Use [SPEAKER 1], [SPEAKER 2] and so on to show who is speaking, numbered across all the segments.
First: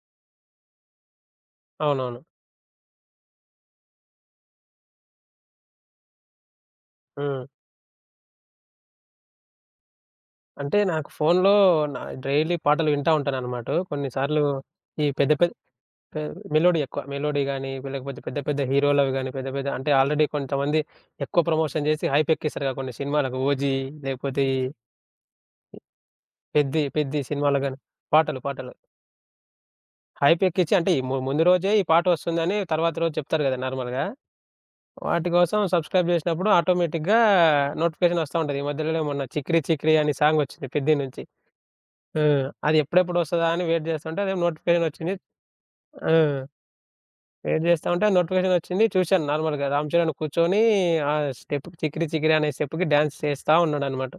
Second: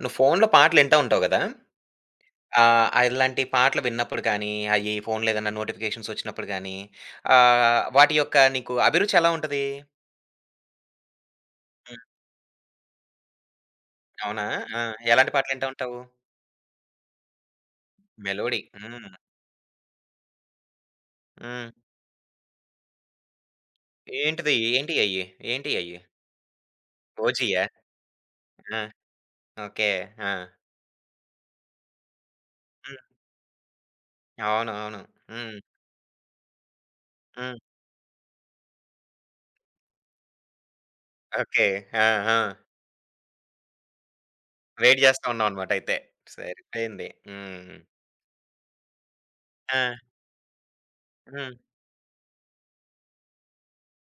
[SPEAKER 1] నువ్వు ఫోన్‌లో పాటలింటా ఉంటావు గదా!
[SPEAKER 2] అవునవును.
[SPEAKER 1] ఇలాంటి పాటలు విన్నప్పుడు కానీ, అయి ఫోన్‌లో ఏదన్నా నోటిఫికేషన్స్ వచ్చినప్పుడు గానీ,
[SPEAKER 2] హ్మ్.
[SPEAKER 1] వాటి యొక్క నీకు అభిరుచి ఎలా ఉంటది?
[SPEAKER 2] అంటే నాకు ఫోనులో నా
[SPEAKER 1] హ్మ్.
[SPEAKER 2] డైలీ పాటలు వింటా ఉంటాననమాట. కొన్నిసార్లు
[SPEAKER 1] అవునా? ఆ!
[SPEAKER 2] ఈ పెద్ద
[SPEAKER 1] ఎలాంటి
[SPEAKER 2] పెద్ద
[SPEAKER 1] పాటలింటా ఉంటావు?
[SPEAKER 2] పె మెలోడీ ఎక్కువ. మెలోడీ గాని, లేకపోతే పెద్ద పెద్ద
[SPEAKER 1] మెలోడీ.
[SPEAKER 2] హీరోలవి
[SPEAKER 1] హ్మ్.
[SPEAKER 2] గాని, పెద్ద పెద్ద అంటే ఆల్రెడీ కొంతమంది ఎక్కువ
[SPEAKER 1] హ్మ్.
[SPEAKER 2] ప్రమోషన్ చేసి హైప్ ఎక్కిస్తారుగా కొన్ని సినిమాలకు 'ఓజీ' లేకపోతే
[SPEAKER 1] ఏంటిది?
[SPEAKER 2] ఈ
[SPEAKER 1] ఏంటియి అయి? ఏంటియి అయి?
[SPEAKER 2] 'పెద్ది' సినిమాలకు
[SPEAKER 1] ఓజీయా?
[SPEAKER 2] గాని పాటలు
[SPEAKER 1] ఆ! ఓకే. ఆ!
[SPEAKER 2] హైప్ ఎక్కిచ్చి అంటే ఈ ముందు రోజే ఈ పాట వస్తుందని తర్వాత
[SPEAKER 1] హ్మ్.
[SPEAKER 2] రోజు చెప్తారు కదా! నార్మల్‌గా.
[SPEAKER 1] అవును. అవును.
[SPEAKER 2] వాటి కోసం
[SPEAKER 1] హ్మ్.
[SPEAKER 2] సబ్‌స్క్రైబ్ చేసినప్పుడు ఆటోమేటిక్‌గా
[SPEAKER 1] హ్మ్.
[SPEAKER 2] నోటిఫికేషన్ వస్తా ఉంటది. ఈ మధ్యలోనే మొన్న 'చికిరి చికిరి' అనే సాంగ్ వచ్చింది 'పెద్ది' నుంచి.
[SPEAKER 1] ఓకే. ఆ! ఆ!
[SPEAKER 2] హ్మ్. అది ఎప్పుడెప్పుడు వస్తదా అని వెయిట్ చేస్తుంటే అదేమో నోటిఫికేషన్
[SPEAKER 1] వెయిట్
[SPEAKER 2] వచ్చింది.
[SPEAKER 1] జేస్తా ఉన్నావనమాట అయితే.
[SPEAKER 2] ఆ!
[SPEAKER 1] సరిపోయింది.
[SPEAKER 2] వెయిట్
[SPEAKER 1] హ్మ్.
[SPEAKER 2] చేస్తా ఉంటే నోటిఫికేషన్ వచ్చింది. చూసాను నార్మల్‌గా
[SPEAKER 1] ఆ!
[SPEAKER 2] 'రామ్ చరణ్' కూర్చొని ఆ
[SPEAKER 1] హ్మ్.
[SPEAKER 2] స్టెప్‌కి 'చికిరి చికిరి' అనే స్టెప్‌కి డాన్స్ చేస్తా ఉన్నాడన్నమాట.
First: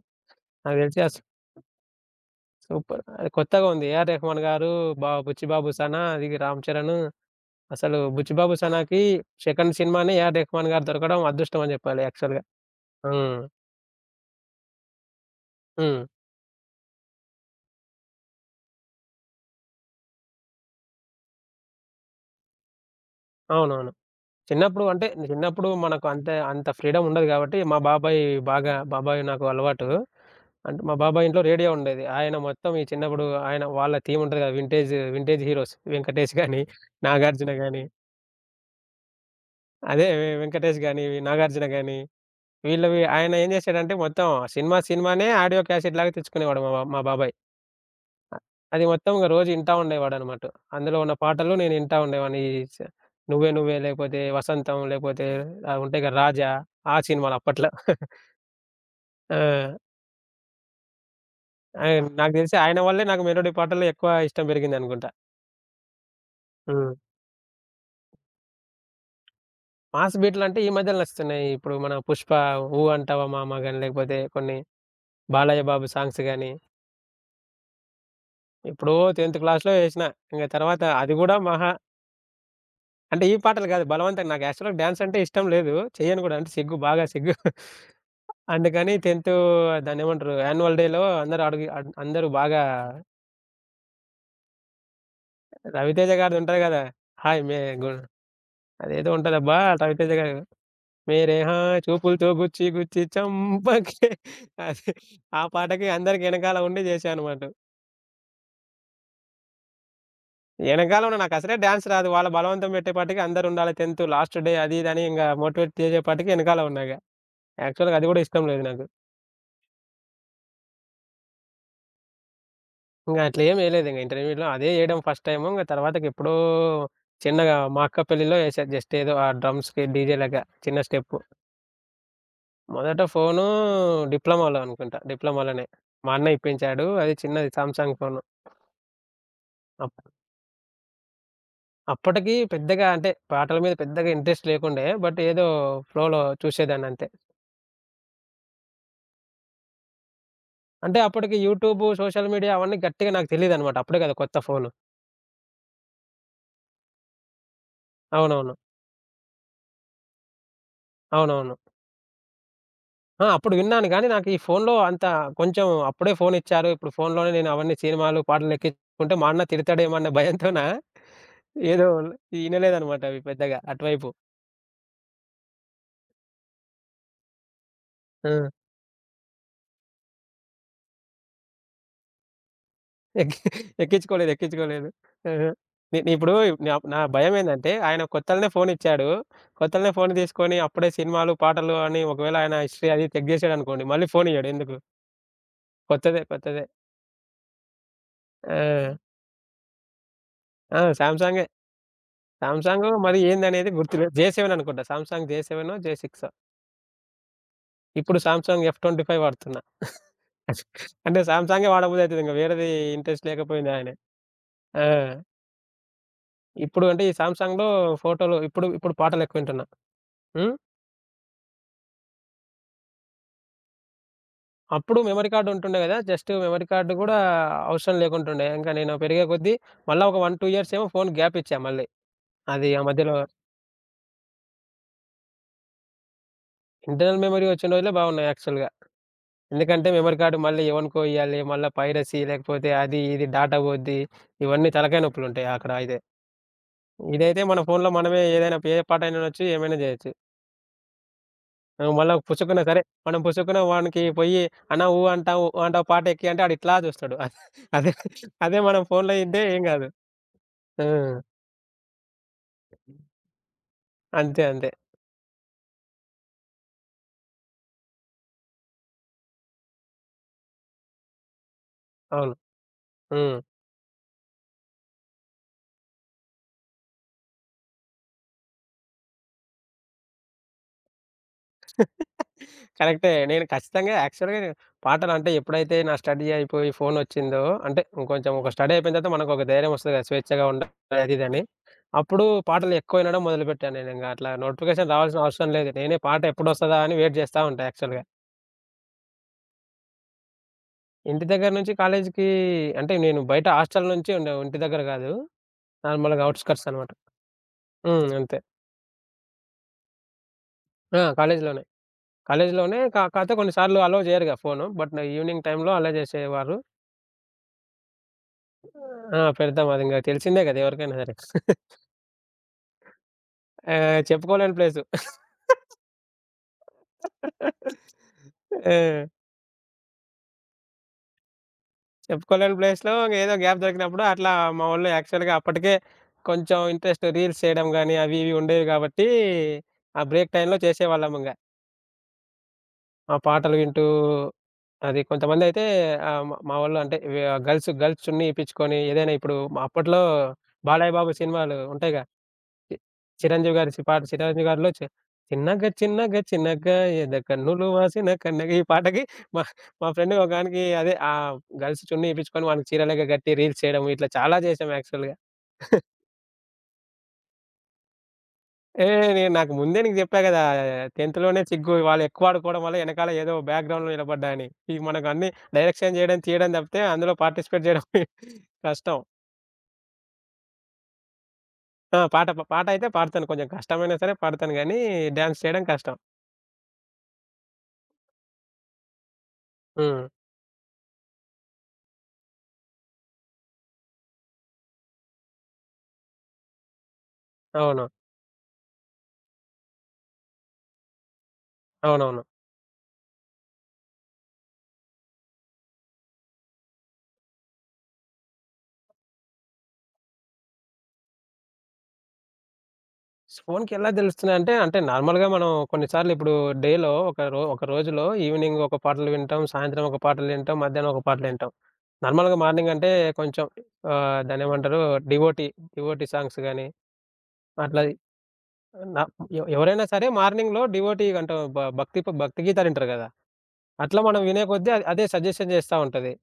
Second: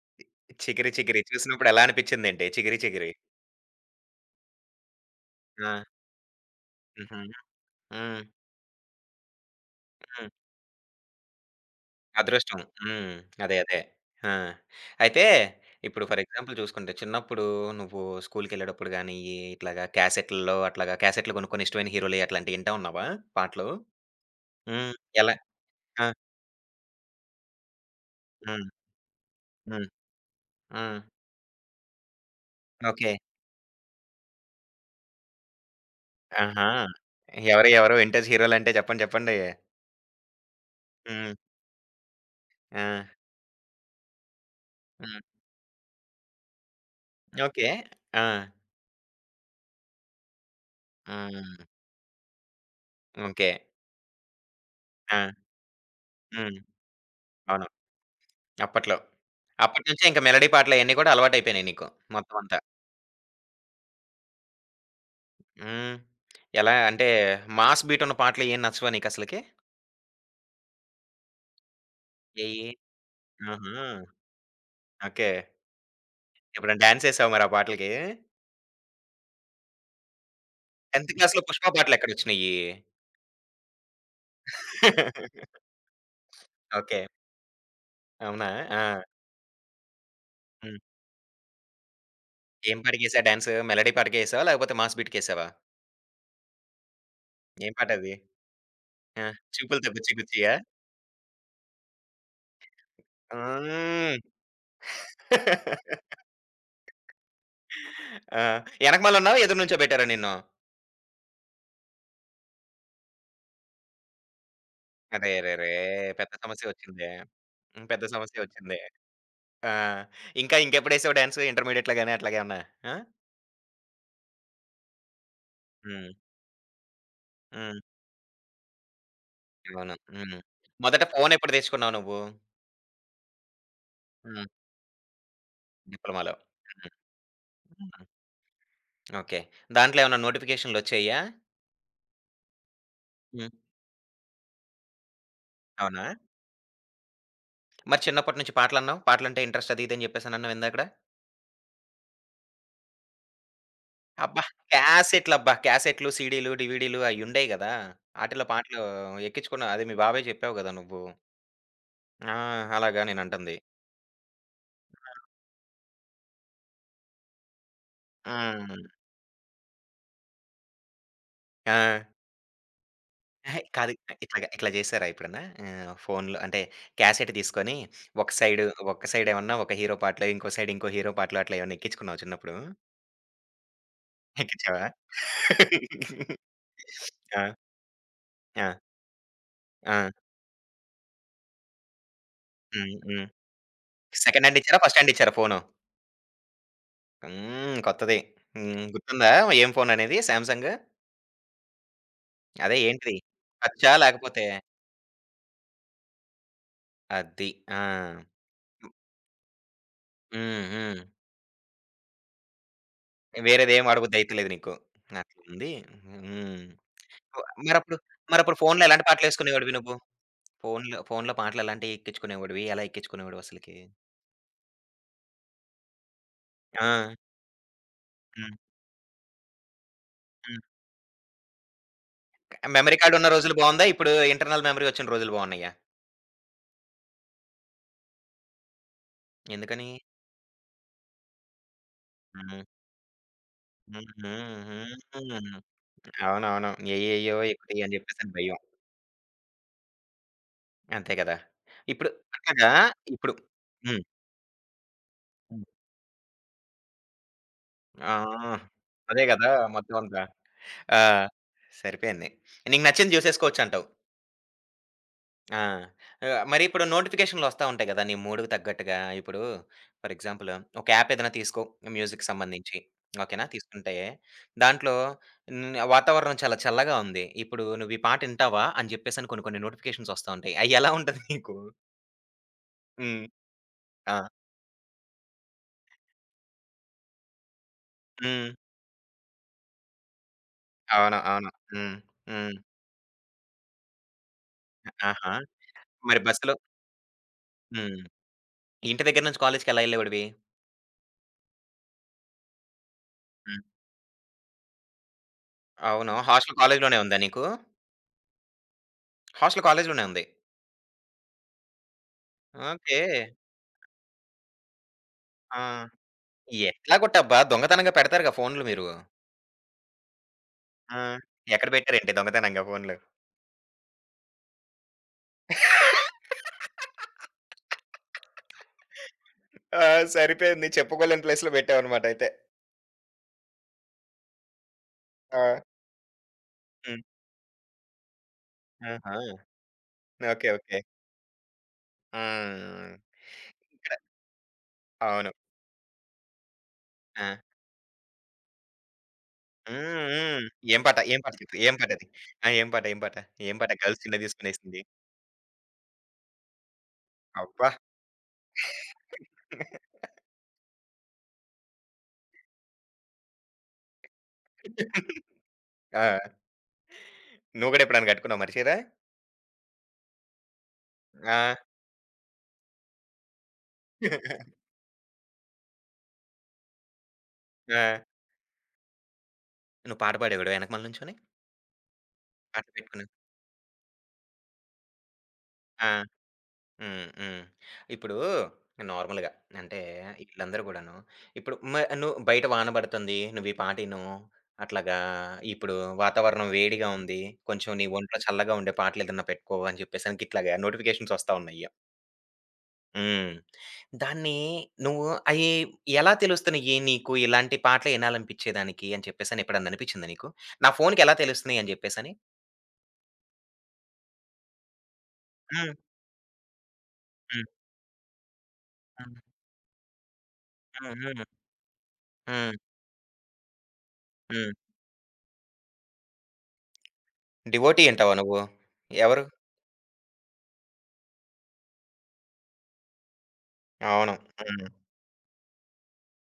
[SPEAKER 2] నాకు
[SPEAKER 1] 'చికిరి
[SPEAKER 2] తెలిసి
[SPEAKER 1] చికిరి' చూసినప్పుడు ఎలా అనిపిచ్చిందేంటి 'చికిరి
[SPEAKER 2] సూపర్.
[SPEAKER 1] చికిరి'?
[SPEAKER 2] అది కొత్తగా ఉంది. 'ఏఆర్ రెహమాన్' గారు, 'బుచ్చిబాబు
[SPEAKER 1] ఆ!
[SPEAKER 2] సనా' అది 'రామ్ చరణ్'
[SPEAKER 1] హుహు.
[SPEAKER 2] అసలు
[SPEAKER 1] హ్మ్.
[SPEAKER 2] 'బుచ్చిబాబు సనా'కి సెకండ్ సినిమానే
[SPEAKER 1] హ్మ్.
[SPEAKER 2] 'ఏఆర్ రెహమాన్' గారు దొరకడం అదృష్టం అని చెప్పాలి యాక్చువల్‌గా.
[SPEAKER 1] అదృష్టం. హ్మ్.
[SPEAKER 2] హ్మ్.
[SPEAKER 1] అదే. అదే. ఆ! అయితే
[SPEAKER 2] హ్మ్.
[SPEAKER 1] ఇప్పుడు ఫర్ ఎగ్జాంపుల్ చూసుకుంటే చిన్నప్పుడు నువ్వు స్కూలుకెళ్ళేటప్పుడు గాని, ఇట్లాగా క్యాసెట్‌ల్లో అట్లాగా క్యాసెట్‌లు కొనుక్కొని ఇష్టమైన హీరోలయి అట్లాంటియి వింటా ఉన్నావా పాటలు?
[SPEAKER 2] అవునవును. చిన్నప్పుడు
[SPEAKER 1] హ్మ్.
[SPEAKER 2] అంటే
[SPEAKER 1] ఎలా?
[SPEAKER 2] చిన్నప్పుడు
[SPEAKER 1] ఆ!
[SPEAKER 2] మనకు అంతే అంత ఫ్రీడమ్ ఉండదు కాబట్టి, మా బాబాయ్
[SPEAKER 1] హ్మ్.
[SPEAKER 2] బాగా బాబాయ్ నాకు అలవాటు.
[SPEAKER 1] హ్మ్.
[SPEAKER 2] అంటే మా
[SPEAKER 1] హ్మ్.
[SPEAKER 2] బాబాయ్ ఇంట్లో రేడియో ఉండేది. ఆయన మొత్తం ఈ
[SPEAKER 1] ఓకే.
[SPEAKER 2] చిన్నప్పుడు ఆయన వాళ్ళ థీమ్ ఉంటది కదా! వింటేజ్ హీరోస్ 'వెంకటేష్' గాని,
[SPEAKER 1] ఆహా!
[SPEAKER 2] 'నాగార్జున'
[SPEAKER 1] ఎవరు?
[SPEAKER 2] గాని
[SPEAKER 1] ఎవరు? వింటేజ్ హీరోలంటే చెప్పండి. చెప్పండి.
[SPEAKER 2] అదే 'వెంకటేష్' గాని,
[SPEAKER 1] హ్మ్.
[SPEAKER 2] 'నాగార్జున' గాని
[SPEAKER 1] ఆ!
[SPEAKER 2] వీళ్ళవి ఆయన ఏం చేసాడంటే మొత్తం సినిమా
[SPEAKER 1] హ్మ్.
[SPEAKER 2] సినిమానే ఆడియో క్యాసెట్ లాగా తెచ్చుకునేవాడు మా బాబాయ్.
[SPEAKER 1] ఓకే. ఆ!
[SPEAKER 2] అ అది మొత్తం ఇగ రోజు ఇంటా ఉండేవాడనమాట. అందులో ఉన్న
[SPEAKER 1] హ్మ్.
[SPEAKER 2] పాటలు నేను ఇంటా ఉండేవాడిని. ఈ స 'నువ్వే
[SPEAKER 1] ఓకే.
[SPEAKER 2] నువ్వే' లేపోతే 'వసంతం'
[SPEAKER 1] ఆ!
[SPEAKER 2] లేపోతే ఆహ్, ఉంటాయి కదా 'రాజా'
[SPEAKER 1] హ్మ్.
[SPEAKER 2] ఆ సినిమాలు
[SPEAKER 1] అవును.
[SPEAKER 2] అప్పట్లో.
[SPEAKER 1] అప్పట్లో.
[SPEAKER 2] ఆ!
[SPEAKER 1] అప్పటినుంచే ఇంక మెలోడీ పాటలయన్నీ గూడా అలవాటయిపోయినియి నీకు
[SPEAKER 2] ఆయన నాకు
[SPEAKER 1] మొత్తం
[SPEAKER 2] తెలిసి
[SPEAKER 1] అంతా.
[SPEAKER 2] ఆయన వల్లే నాకు మెలోడీ పాటలు ఎక్కువ ఇష్టం పెరిగిందనుకుంటా.
[SPEAKER 1] హ్మ్. ఎలా
[SPEAKER 2] హ్మ్.
[SPEAKER 1] అంటే మాస్ బీటున్న పాటలేం నచ్చవా నీకసలకి?
[SPEAKER 2] మాస్ బీట్లంటే ఈ మధ్యలో నచ్చుతున్నాయి. ఇప్పుడు మన 'పుష్ప',
[SPEAKER 1] ఏయి?
[SPEAKER 2] 'ఊ అంటావా మామ' గాని
[SPEAKER 1] ఆహా!
[SPEAKER 2] లేకపోతే కొన్ని
[SPEAKER 1] ఓకే.
[SPEAKER 2] 'బాలయ్య బాబు' సాంగ్స్ గాని
[SPEAKER 1] ఎప్పుడైనా డాన్సేసావా మరి ఆ పాటలకి?
[SPEAKER 2] ఎప్పుడో 10థ్ క్లాస్‌లో ఏసిన. ఇంగ తర్వాత
[SPEAKER 1] 10థ్
[SPEAKER 2] అది గూడా
[SPEAKER 1] క్లాస్‌లో
[SPEAKER 2] మహా
[SPEAKER 1] 'పుష్ప' పాటలెక్కడొచ్చినియి?
[SPEAKER 2] అంటే ఈ పాటలు కాదు బలవంతంగా నాకు యాక్చువల్‌గా డాన్స్ అంటే ఇష్టం లేదు. చెయ్యను గూడా అంటే సిగ్గు
[SPEAKER 1] ఓకే.
[SPEAKER 2] బాగా సిగ్గు.
[SPEAKER 1] అవునా?
[SPEAKER 2] అందుకని
[SPEAKER 1] ఆ!
[SPEAKER 2] 10థ్ దాన్నేమంటారు?
[SPEAKER 1] హ్మ్.
[SPEAKER 2] యాన్యువల్ డేలో అందరూ అడుగు అన్ అందరూ బాగా
[SPEAKER 1] ఏం పాటకేసావు డాన్సు? మెలోడీ పాటకేసావా? లేకపోతే మాస్ బీట్‌కేసావా?
[SPEAKER 2] 'రవితేజ' గారిదుంటది గదా! హాయ్ మే
[SPEAKER 1] ఏం
[SPEAKER 2] గు
[SPEAKER 1] పాటది?
[SPEAKER 2] అదేదో
[SPEAKER 1] ఆ!
[SPEAKER 2] ఉంటదబ్బా
[SPEAKER 1] 'చూపులతో గుచ్చి
[SPEAKER 2] 'రవితేజ' గారిది.
[SPEAKER 1] గుచ్చియా'?
[SPEAKER 2] మేరే హాయ్ చూపులతో గుచ్చి గుచ్చి చంపకే
[SPEAKER 1] హ్మ్.
[SPEAKER 2] అది ఆ పాటకి అందరికి ఎనకాల ఉండి జేశా అనమాట.
[SPEAKER 1] ఆ! ఎనకమాలున్నావా? ఎదురు నుంచోబెట్టారా నిన్ను?
[SPEAKER 2] ఎనకాల ఉన్న నాకసలే డాన్స్ రాదు. వాళ్ళు బలవంతం పెట్టేపాటికి అందరుండాలి 10థ్ లాస్ట్ డే అది, ఇది అని ఇంగ
[SPEAKER 1] అరెరెరే!
[SPEAKER 2] మోటివేట్ చేసేపాటికి
[SPEAKER 1] పెద్ద
[SPEAKER 2] ఎనకాల ఉన్నా ఇగ.
[SPEAKER 1] సమస్యొచ్చిందే. హ్మ్.
[SPEAKER 2] యాక్చువల్‌గా
[SPEAKER 1] పెద్ద
[SPEAKER 2] అది గూడా ఇష్టం లేదు
[SPEAKER 1] సమస్యొచ్చిందే.
[SPEAKER 2] నాకు.
[SPEAKER 1] ఆ! ఇంకా ఇంకెప్పుడేసావు డాన్స్ ఇంటర్మీడియేట్‌లో గాని అట్లాగేమన్నా? ఆ!
[SPEAKER 2] ఇంగ అట్లేమి ఏయలేదు. ఇంగ ఇంటర్మీడియేట్‌లో అదే ఏయడం ఫస్ట్ టైము. ఇంగ
[SPEAKER 1] హ్మ్.
[SPEAKER 2] తర్వాతకెప్పుడో చిన్నగా
[SPEAKER 1] హ్మ్.
[SPEAKER 2] మా అక్క పెళ్ళిలో ఏశా. జస్ట్ ఏదో ఆ డ్రమ్స్‌కి
[SPEAKER 1] అవును.
[SPEAKER 2] డీజే
[SPEAKER 1] హ్మ్.
[SPEAKER 2] లాగా చిన్న
[SPEAKER 1] మొదట
[SPEAKER 2] స్టెప్పు.
[SPEAKER 1] ఫోనెప్పుడు తెచ్చుకున్నావు నువ్వు?
[SPEAKER 2] మొదట ఫోను
[SPEAKER 1] హ్మ్.
[SPEAKER 2] డిప్లొమాలో అనుకుంటా. డిప్లొమాలోనే. మా
[SPEAKER 1] డిప్లొమాలో.
[SPEAKER 2] అన్న ఇప్పించాడు.
[SPEAKER 1] హ్మ్.
[SPEAKER 2] అది చిన్నది సామ్‌సంగ్
[SPEAKER 1] హ్మ్.
[SPEAKER 2] ఫోను.
[SPEAKER 1] ఓకే.
[SPEAKER 2] అప్
[SPEAKER 1] దాంట్లో ఏమన్నా నోటిఫికేషన్‌లొచ్చాయా?
[SPEAKER 2] అప్పటికి పెద్దగా అంటే
[SPEAKER 1] హ్మ్.
[SPEAKER 2] పాటల మీద పెద్దగా ఇంట్రెస్ట్ లేకుండే. బట్ ఏదో
[SPEAKER 1] అవునా?
[SPEAKER 2] ఫ్లోలో చూసేదాన్నంతే.
[SPEAKER 1] మరి చిన్నప్పటి నుంచి పాటలన్నావు? పాటలంటే ఇంట్రెస్ట్ అది ఇది అని జెప్పేసనన్నావు ఇందాకడ.
[SPEAKER 2] అంటే అప్పటికి యూట్యూబు, సోషల్ మీడియా అవన్నీ గట్టిగా నాకు తెలీదనమాట. అప్పుడే కదా కొత్త
[SPEAKER 1] అబ్బా!
[SPEAKER 2] ఫోను.
[SPEAKER 1] క్యాసెట్‌లబ్బా! క్యాసెట్‌లు, సీడీలు, డీవీడీలు అయ్యుండేయి గదా! ఆటిల్లో
[SPEAKER 2] అవునవును.
[SPEAKER 1] పాటలు ఎక్కించుకున్న అదే మీ బాబాయ్ జెప్పావు గదా! నువ్వు.
[SPEAKER 2] అవునవును.
[SPEAKER 1] ఆ! అలాగా
[SPEAKER 2] ఆ! అప్పుడు
[SPEAKER 1] నేనంటుంది.
[SPEAKER 2] విన్నాను గానీ, నాకు ఈ ఫోన్‌లో అంత కొంచెం అప్పుడే ఫోనిచ్చారు. ఇప్పుడు ఫోన్‌లోనే నేను అవన్నీ సినిమాలు,
[SPEAKER 1] ఆ!
[SPEAKER 2] పాటలు ఎక్కించుకుంటే మా అన్న తిడతాడేమో అన్న భయంతోన
[SPEAKER 1] ఆ!
[SPEAKER 2] ఏదో ఇనలేదనమాట అవి పెద్దగా
[SPEAKER 1] అహే! కాదు.
[SPEAKER 2] అటువైపు.
[SPEAKER 1] ఇట్లాగా ఇట్లా జేశారా ఎప్పుడన్నా? ఫోన్‌లో అంటే క్యాసెట్ తీసుకొని ఒక సైడ్
[SPEAKER 2] ఆ!
[SPEAKER 1] ఒక సైడ్ ఏమన్నా ఒక హీరో పాటలో, ఇంకో సైడ్ ఇంకో హీరో పాటలో అట్లా ఏమన్నా ఎక్కించుకున్నావా చిన్నప్పుడు?
[SPEAKER 2] ఎక్కి ఎక్కించుకోలేదు,
[SPEAKER 1] ఎక్కించావా?
[SPEAKER 2] ఎక్కించుకోలేదు. ఆహా! నేను ఇప్పుడు నా నా
[SPEAKER 1] ఆ!
[SPEAKER 2] భయమేందంటే, ఆయన కొత్తలనే
[SPEAKER 1] ఆ!
[SPEAKER 2] ఫోనిచ్చాడు. కొత్తలనే
[SPEAKER 1] ఆ!
[SPEAKER 2] ఫోన్ తీసుకొని అప్పుడే సినిమాలు, పాటలు అని ఒకవేళ ఆయన హిస్టరీ
[SPEAKER 1] హ్మ్.
[SPEAKER 2] అది
[SPEAKER 1] హ్మ్.
[SPEAKER 2] చెక్ చేసాడనుకోండి, మళ్ళీ
[SPEAKER 1] సెకండ్
[SPEAKER 2] ఫోనియ్యడు
[SPEAKER 1] హ్యాండ్
[SPEAKER 2] ఎందుకు?
[SPEAKER 1] ఇచ్చారా? ఫస్ట్ హ్యాండ్ ఇచ్చారా ఫోను?
[SPEAKER 2] కొత్తదే, కొత్తదే.
[SPEAKER 1] హ్మ్. కొత్తది. హ్మ్.
[SPEAKER 2] ఆ!
[SPEAKER 1] గుర్తుందా ఏం ఫోన్ అనేది? 'సామ్‌సంగ్'
[SPEAKER 2] ఆ! సామ్‌సంగే.
[SPEAKER 1] అదే
[SPEAKER 2] సామ్‌సంగు
[SPEAKER 1] ఏంటిది?
[SPEAKER 2] మరి ఏందనేది
[SPEAKER 1] టచ్చా?
[SPEAKER 2] గుర్తులేదు. జే
[SPEAKER 1] లేకపోతే
[SPEAKER 2] సెవెన్ అనుకుంటా. సామ్‌సంగ్ J7నో, J6నో.
[SPEAKER 1] అది. ఆ!
[SPEAKER 2] ఇప్పుడు సామ్‌సంగ్ ఎఫ్ 25 వాడుతున్నా.
[SPEAKER 1] హ్మ్. హ్మ్.
[SPEAKER 2] అంటే సామ్‌సంగే వాడబుద్ధి అయితది. ఇంక వేరేది ఇంట్రెస్ట్ లేకపోయింది
[SPEAKER 1] వేరేదేం
[SPEAKER 2] ఆయనే.
[SPEAKER 1] వాడబుద్ధి అయితలేదు నీకు.
[SPEAKER 2] ఆ!
[SPEAKER 1] అట్లుంది. హ్మ్.
[SPEAKER 2] ఇప్పుడు అంటే ఈ
[SPEAKER 1] ఓహ్!
[SPEAKER 2] సామ్‌సంగ్‌లో
[SPEAKER 1] మరప్పుడు
[SPEAKER 2] ఫోటోలు
[SPEAKER 1] మరప్పుడు
[SPEAKER 2] ఇప్పుడు
[SPEAKER 1] ఫోన్‌లో
[SPEAKER 2] ఇప్పుడు
[SPEAKER 1] ఎలాంటి
[SPEAKER 2] పాటలెక్కువ వింటున్నా.
[SPEAKER 1] పాటలేసుకునేవాడివి నువ్వు?
[SPEAKER 2] హ్మ్.
[SPEAKER 1] ఫోన్‌లో ఫోన్‌లో పాటలు ఎలాంటియి ఎక్కించుకునేవాడివి? ఎలా ఎక్కించుకునేవాడివసలకి?
[SPEAKER 2] అప్పుడు మెమరీ కార్డ్ ఉంటుండే గదా! జస్ట్ మెమరీ
[SPEAKER 1] ఆ!
[SPEAKER 2] కార్డ్ గూడా అవసరం లేకుంటుండే.
[SPEAKER 1] హ్మ్.
[SPEAKER 2] ఇంకా నేను పెరిగే కొద్దీ మళ్ళా ఒక 1, 2
[SPEAKER 1] హ్మ్.
[SPEAKER 2] ఇయర్స్ ఏమో ఫోన్ గ్యాప్ ఇచ్చా మళ్ళీ. అది ఆ
[SPEAKER 1] మెమరీ
[SPEAKER 2] మధ్యలో
[SPEAKER 1] కార్డ్ ఉన్న రోజులు బావుందా? ఇప్పుడు ఇంటర్నల్ మెమరీ వచ్చిన రోజులు బావున్నాయా?
[SPEAKER 2] ఇంటర్నల్ మెమరీ వచ్చిన రోజులే బాగున్నాయి యాక్చువల్‌గా. ఎందుకంటే
[SPEAKER 1] ఎందుకని?
[SPEAKER 2] మెమరీ కార్డ్ మళ్ళీ ఎవనికో ఇయ్యాలి. మళ్ళా పైరసీ
[SPEAKER 1] హ్మ్.
[SPEAKER 2] లేకపోతే అది ఇది డాటా పోద్ది.
[SPEAKER 1] హుహు.
[SPEAKER 2] ఇవన్నీ తలకాయ నొప్పులుంటాయి
[SPEAKER 1] హ్మ్.
[SPEAKER 2] అక్కడ అయితే.
[SPEAKER 1] అవునవును. ఏయేయో
[SPEAKER 2] ఇదైతే మన
[SPEAKER 1] ఎక్కుతాయి
[SPEAKER 2] ఫోన్‌లో
[SPEAKER 1] అని
[SPEAKER 2] మనమే
[SPEAKER 1] చెప్పేసని
[SPEAKER 2] ఏదైనా
[SPEAKER 1] భయం.
[SPEAKER 2] ఏ పాటైనా వినొచ్చు. ఏమైనా జేయొచ్చు.
[SPEAKER 1] అంతే కదా!
[SPEAKER 2] ఆహ్,
[SPEAKER 1] ఇప్పుడు
[SPEAKER 2] మళ్ళా పుసుక్కున
[SPEAKER 1] అట్లాగా
[SPEAKER 2] సరే మనం
[SPEAKER 1] ఇప్పుడు
[SPEAKER 2] పుసుక్కున వానికి
[SPEAKER 1] హ్మ్.
[SPEAKER 2] పొయ్యి అన్న ఊ అంటావు, ఊ
[SPEAKER 1] హ్మ్.
[SPEAKER 2] అంటావు పాట ఎక్కియి అంటే ఆడు ఇట్లా చూస్తాడు. అదే
[SPEAKER 1] ఆ!
[SPEAKER 2] అదే మనం ఫోన్‌లో
[SPEAKER 1] అదే
[SPEAKER 2] ఇంటే
[SPEAKER 1] కదా!
[SPEAKER 2] ఏం గాదు.
[SPEAKER 1] మొత్తం అంతా.
[SPEAKER 2] ఆ!
[SPEAKER 1] ఆ! సరిపోయింది. నీకు నచ్చింది జూసేసుకోవచ్చంటావు.
[SPEAKER 2] అంతే. అంతే.
[SPEAKER 1] ఆ! మరి ఇప్పుడు నోటిఫికేషన్‌లొస్తా ఉంటాయి గదా! నీ మూడ్‌కి తగ్గట్టుగా. ఇప్పుడు ఫర్ ఎగ్జాంపుల్ ఒక యాప్ ఏదైనా తీసుకో మ్యూజిక్
[SPEAKER 2] అవును.
[SPEAKER 1] సంబంధించి.
[SPEAKER 2] హ్మ్.
[SPEAKER 1] ఓకేనా? తీసుకుంటే దాంట్లో హ్మ్, వాతావరణం చాలా చల్లగా ఉంది. ఇప్పుడు నువ్వు ఈ పాట ఇంటావా? అని జెప్పేసని కొన్ని కొన్ని నోటిఫికేషన్స్ ఒస్తా ఉంటాయి. అయ్యెలా ఉంటది నీకు?
[SPEAKER 2] కరెక్టే.
[SPEAKER 1] హ్మ్.
[SPEAKER 2] నేను ఖచ్చితంగా
[SPEAKER 1] ఆ!
[SPEAKER 2] యాక్చువల్‌గా నేను పాటలంటే ఎప్పుడైతే నా స్టడీ అయిపోయి ఫోనొచ్చిందో అంటే ఇంకొంచెం
[SPEAKER 1] హ్మ్.
[SPEAKER 2] ఒక స్టడీ అయిపోయిన తర్వాత మనకొక ధైర్యం వస్తది కదా! స్వేచ్ఛగా ఉండాలి అది
[SPEAKER 1] అవును.
[SPEAKER 2] ఇదని.
[SPEAKER 1] అవును. హ్మ్.
[SPEAKER 2] అప్పుడు
[SPEAKER 1] హ్మ్.
[SPEAKER 2] పాటలు ఎక్కువ వినడం మొదలుపెట్టాను నేనింక. అట్లా నోటిఫికేషన్ రావాల్సిన
[SPEAKER 1] ఆహా!
[SPEAKER 2] అవసరం లేదు. నేనే
[SPEAKER 1] మరి
[SPEAKER 2] పాట
[SPEAKER 1] బస్సులో
[SPEAKER 2] ఎప్పుడొస్తదా అని వెయిట్ చేస్తా ఉంటా
[SPEAKER 1] హ్మ్.
[SPEAKER 2] యాక్చువల్‌గా.
[SPEAKER 1] ఇంటి దగ్గర నుంచి కాలేజ్‌కెలా ఎళ్ళేవాడివి?
[SPEAKER 2] ఇంటి దగ్గర నుంచి కాలేజీకి అంటే నేను బయట
[SPEAKER 1] హ్మ్.
[SPEAKER 2] హాస్టల్ నుంచి ఉండే ఇంటి దగ్గర కాదు.
[SPEAKER 1] అవును.
[SPEAKER 2] నార్మల్‌గా
[SPEAKER 1] హాస్టల్
[SPEAKER 2] ఔట్‌స్కర్ట్స్ అనమాట.
[SPEAKER 1] కాలేజ్‌లోనే ఉందా నీకు?
[SPEAKER 2] హ్మ్. అంతే.
[SPEAKER 1] హాస్టల్ కాలేజ్‌లోనే ఉంది.
[SPEAKER 2] ఆ! కాలేజీలోనే. కాలేజీలోనే
[SPEAKER 1] ఓకే.
[SPEAKER 2] కాతే కొన్నిసార్లు అలౌ చేయరుగా ఫోను. బట్ ఈవినింగ్
[SPEAKER 1] ఆ!
[SPEAKER 2] టైమ్‌లో అలౌ చేసేవారు.
[SPEAKER 1] ఎట్లా కొట్టబ్బా! దొంగతనంగా పెడతారుగా ఫోన్‌లు మీరు.
[SPEAKER 2] ఆ! పెడతాం. అదింకా తెలిసిందే కదా! ఎవరికైనా
[SPEAKER 1] ఆ!
[SPEAKER 2] సరే.
[SPEAKER 1] ఎక్కడ పెట్టారేంటి దొంగతనంగా ఫోన్‌లు?
[SPEAKER 2] ఆహ్, చెప్పుకోలేని ప్లేసు. ఆ!
[SPEAKER 1] ఆ! సరిపోయింది. చెప్పుకోలేని ప్లేస్‌లో పెట్టావన్నమాట అయితే.
[SPEAKER 2] చెప్పుకోలేని ప్లేస్‌లో ఏదో గ్యాప్ దొరికినప్పుడు అట్లా మావోళ్ళు యాక్చువల్‌గా
[SPEAKER 1] ఆ!
[SPEAKER 2] అప్పటికే కొంచెం
[SPEAKER 1] హ్మ్.
[SPEAKER 2] ఇంట్రెస్ట్ రీల్స్ చేయడం గాని, అవి ఇవి ఉండేవి
[SPEAKER 1] ఆ!
[SPEAKER 2] కాబట్టి,
[SPEAKER 1] ఆహా!
[SPEAKER 2] ఆ బ్రేక్
[SPEAKER 1] ఓకే.
[SPEAKER 2] టైమ్‌లో
[SPEAKER 1] ఓకే.
[SPEAKER 2] చేసేవాళ్ళమింగ.
[SPEAKER 1] ఆ!
[SPEAKER 2] ఆ పాటలు వింటూ
[SPEAKER 1] ఇక్కడ
[SPEAKER 2] అది
[SPEAKER 1] అవును.
[SPEAKER 2] కొంతమందైతే ఆహ్, మా మావోళ్ళు అంటే,
[SPEAKER 1] ఆ!
[SPEAKER 2] గర్ల్స్, గర్ల్స్ చున్నీ ఇప్పించుకొని ఏదైనా ఇప్పుడు అప్పట్లో
[SPEAKER 1] హ్మ్. హ్మ్. ఏం
[SPEAKER 2] 'బాలయ్య
[SPEAKER 1] పాట?
[SPEAKER 2] బాబు'
[SPEAKER 1] ఏం పాట చెప్పు?
[SPEAKER 2] సినిమాలు
[SPEAKER 1] ఏం
[SPEAKER 2] ఉంటాయిగా.
[SPEAKER 1] పాటది? ఆ! ఏం
[SPEAKER 2] చి
[SPEAKER 1] పాట? ఏం పాట? ఏం
[SPEAKER 2] 'చిరంజీవి' గారి
[SPEAKER 1] పాట
[SPEAKER 2] పాట
[SPEAKER 1] గర్ల్స్ చిన్న
[SPEAKER 2] 'చిరంజీవి' గారిలో
[SPEAKER 1] తీసుకునేసింది?
[SPEAKER 2] 'చిన్నగా చిన్నగా చిన్నగా ఎద కన్నులు
[SPEAKER 1] అబ్బా!
[SPEAKER 2] వాసిన కన్నగ' ఈ పాటకి మా మా ఫ్రెండ్ ఒకానికి అదే ఆహ్, గర్ల్స్ చున్నీ ఎపించుకొని వానికి చీరలేక కట్టి రీల్స్ చేయడం ఇట్లా చాలా చేసాం యాక్చువల్‌గా.
[SPEAKER 1] ఆ! నువ్వు గూడా ఎప్పుడైనా కట్టుకున్నావా మరి చీర?
[SPEAKER 2] ఏహ్! నేను నాకు ముందే నీకు చెప్పా కదా! 10థ్
[SPEAKER 1] ఆ!
[SPEAKER 2] సిగ్గు వాళ్ళు ఎక్కువ ఆడుకోవడం వల్ల ఎనకాల ఏదో బ్యాక్‌గ్రౌండ్‌లో నిలబడ్డా అని. ఇవి మనకు అన్నీ డైరెక్షన్ చేయడం, తీయడం తప్పితే అందులో పార్టిసిపేట్
[SPEAKER 1] ఆ!
[SPEAKER 2] చేయడం కష్టం.
[SPEAKER 1] నువ్వు పాట పాడేవాడివా ఎనకమాల నుంచొని?
[SPEAKER 2] ఆ! పాట పాట
[SPEAKER 1] పాట
[SPEAKER 2] అయితే
[SPEAKER 1] పెట్టుకుని.
[SPEAKER 2] పాడతాను. కొంచెం కష్టమైనా సరే పాడతాను గానీ, డాన్స్ చేయడం
[SPEAKER 1] ఆ!
[SPEAKER 2] కష్టం.
[SPEAKER 1] హ్మ్. హ్మ్. ఇప్పుడు నార్మల్‌గా అంటే
[SPEAKER 2] హ్మ్.
[SPEAKER 1] ఈళ్ళందరూ గూడాను ఇప్పుడు నువ్వు బయట వాన పడుతుంది. నువ్వు ఈ పాట ఇను. అట్లాగా ఇప్పుడు వాతావరణం వేడిగా ఉంది. కొంచెం
[SPEAKER 2] అవును.
[SPEAKER 1] నీ ఒంట్లో చల్లగా ఉండే పాటలేదన్నా పెట్టుకో అని చెప్పేసనికి ఇట్లాగా నోటిఫికేషన్స్ ఒస్తా ఉన్నాయి.
[SPEAKER 2] అవునవును.
[SPEAKER 1] హ్మ్. దాన్ని నువ్వు అయి ఎలా తెలుస్తున్నాయి నీకు ఇలాంటి పాటలు ఇనాలనిపించేదానికి అని చెప్పేసని ఎప్పుడన్నా అనిపించిందా నీకు? నా ఫోన్‌కి ఎలా తెలుస్తున్నాయి అని చెప్పేసని?
[SPEAKER 2] ఫోనుకి ఎలా తెలుస్తున్నాయంటే, అంటే నార్మల్‌గా మనం
[SPEAKER 1] హ్మ్.
[SPEAKER 2] కొన్నిసార్లు ఇప్పుడు డేలో
[SPEAKER 1] హ్మ్.
[SPEAKER 2] ఒక రోజులో ఈవినింగ్ ఒక పాటలు
[SPEAKER 1] హ్మ్.
[SPEAKER 2] వింటాం, సాయంత్రం ఒక పాటలు వింటాం, మధ్యాహ్నం
[SPEAKER 1] హ్మ్.
[SPEAKER 2] ఒక పాటలు
[SPEAKER 1] హ్మ్.
[SPEAKER 2] వింటాం. నార్మల్‌గా
[SPEAKER 1] హ్మ్.
[SPEAKER 2] మార్నింగ్ అంటే కొంచెం ఆహ్,
[SPEAKER 1] హ్మ్.
[SPEAKER 2] దాన్నేమంటారు డివోటీ, డివోటీ సాంగ్స్ గాని అట్లా
[SPEAKER 1] డివోటీ అంటావా నువ్వు?
[SPEAKER 2] న
[SPEAKER 1] ఎవరు?
[SPEAKER 2] ఎ ఎవరైనా సరే మార్నింగ్‌లో డివోటీ అంటే భక్తి భక్తి గీతాలు వింటారు కదా! అట్లా
[SPEAKER 1] అవును.
[SPEAKER 2] మనం వినే
[SPEAKER 1] హ్మ్.
[SPEAKER 2] కొద్దీ అదే సజెషన్ చేస్తా ఉంటది.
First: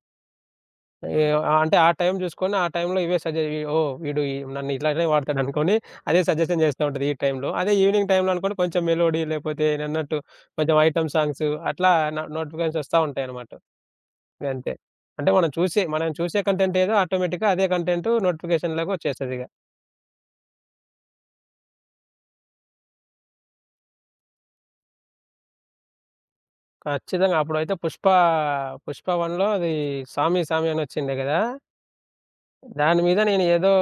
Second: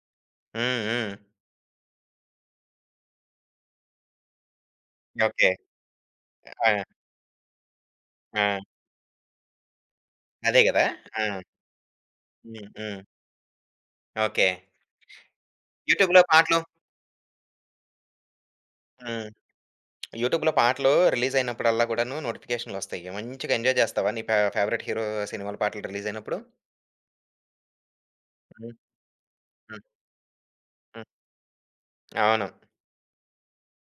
[SPEAKER 1] హ్మ్. హ్మ్.
[SPEAKER 2] ఏ అంటే ఆ టైం చూసుకొని, ఆ టైంలో ఇవే సజె వి ఓహ్! వీడు ఈ నన్ను ఇట్లానే
[SPEAKER 1] ఓకే.
[SPEAKER 2] వాడతాడనుకోని అదే సజెషన్
[SPEAKER 1] ఆ!
[SPEAKER 2] చేస్తా ఉంటది ఈ టైంలో. అదే ఈవినింగ్ టైంలో అనుకోండి
[SPEAKER 1] ఆ!
[SPEAKER 2] కొంచెం మెలోడీ లేకపోతే నేనన్నట్టు
[SPEAKER 1] అదే
[SPEAKER 2] కొంచెం
[SPEAKER 1] గదా!
[SPEAKER 2] ఐటెమ్
[SPEAKER 1] ఆ!
[SPEAKER 2] సాంగ్స్ అట్లా
[SPEAKER 1] హ్మ్.
[SPEAKER 2] నోటిఫికేషన్స్ వస్తా
[SPEAKER 1] హ్మ్.
[SPEAKER 2] ఉంటాయన్నమాట.
[SPEAKER 1] ఓకే.
[SPEAKER 2] గంతే. అంటే మనం చూసే మనం
[SPEAKER 1] యూట్యూబ్‌లో
[SPEAKER 2] చూసే
[SPEAKER 1] పాటలు
[SPEAKER 2] కంటెంట్ ఏదో ఆటోమేటిక్‌గా అదే కంటెంట్ నోటిఫికేషన్‌లోకి
[SPEAKER 1] హ్మ్.
[SPEAKER 2] వచ్చేస్తదిగ.
[SPEAKER 1] యూట్యూబ్‌లో పాటలు రిలీజ్ అయినప్పుడల్లా గూడాను నోటిఫికేషన్‌లొస్తాయి. మంచిగా ఎంజాయ్ జేస్తావా నీ ఫేవరెట్ హీరో సినిమాల పాటలు రిలీజ్ అయినప్పుడు?
[SPEAKER 2] ఖచ్చితంగా. అప్పుడైతే పుష్ప,
[SPEAKER 1] హ్మ్.
[SPEAKER 2] పుష్ప 1లో అది
[SPEAKER 1] హ్మ్.
[SPEAKER 2] 'సామి సామి' అని
[SPEAKER 1] హ్మ్.
[SPEAKER 2] వచ్చిండే గదా!
[SPEAKER 1] అవును.
[SPEAKER 2] దాని మీద నేను ఏదో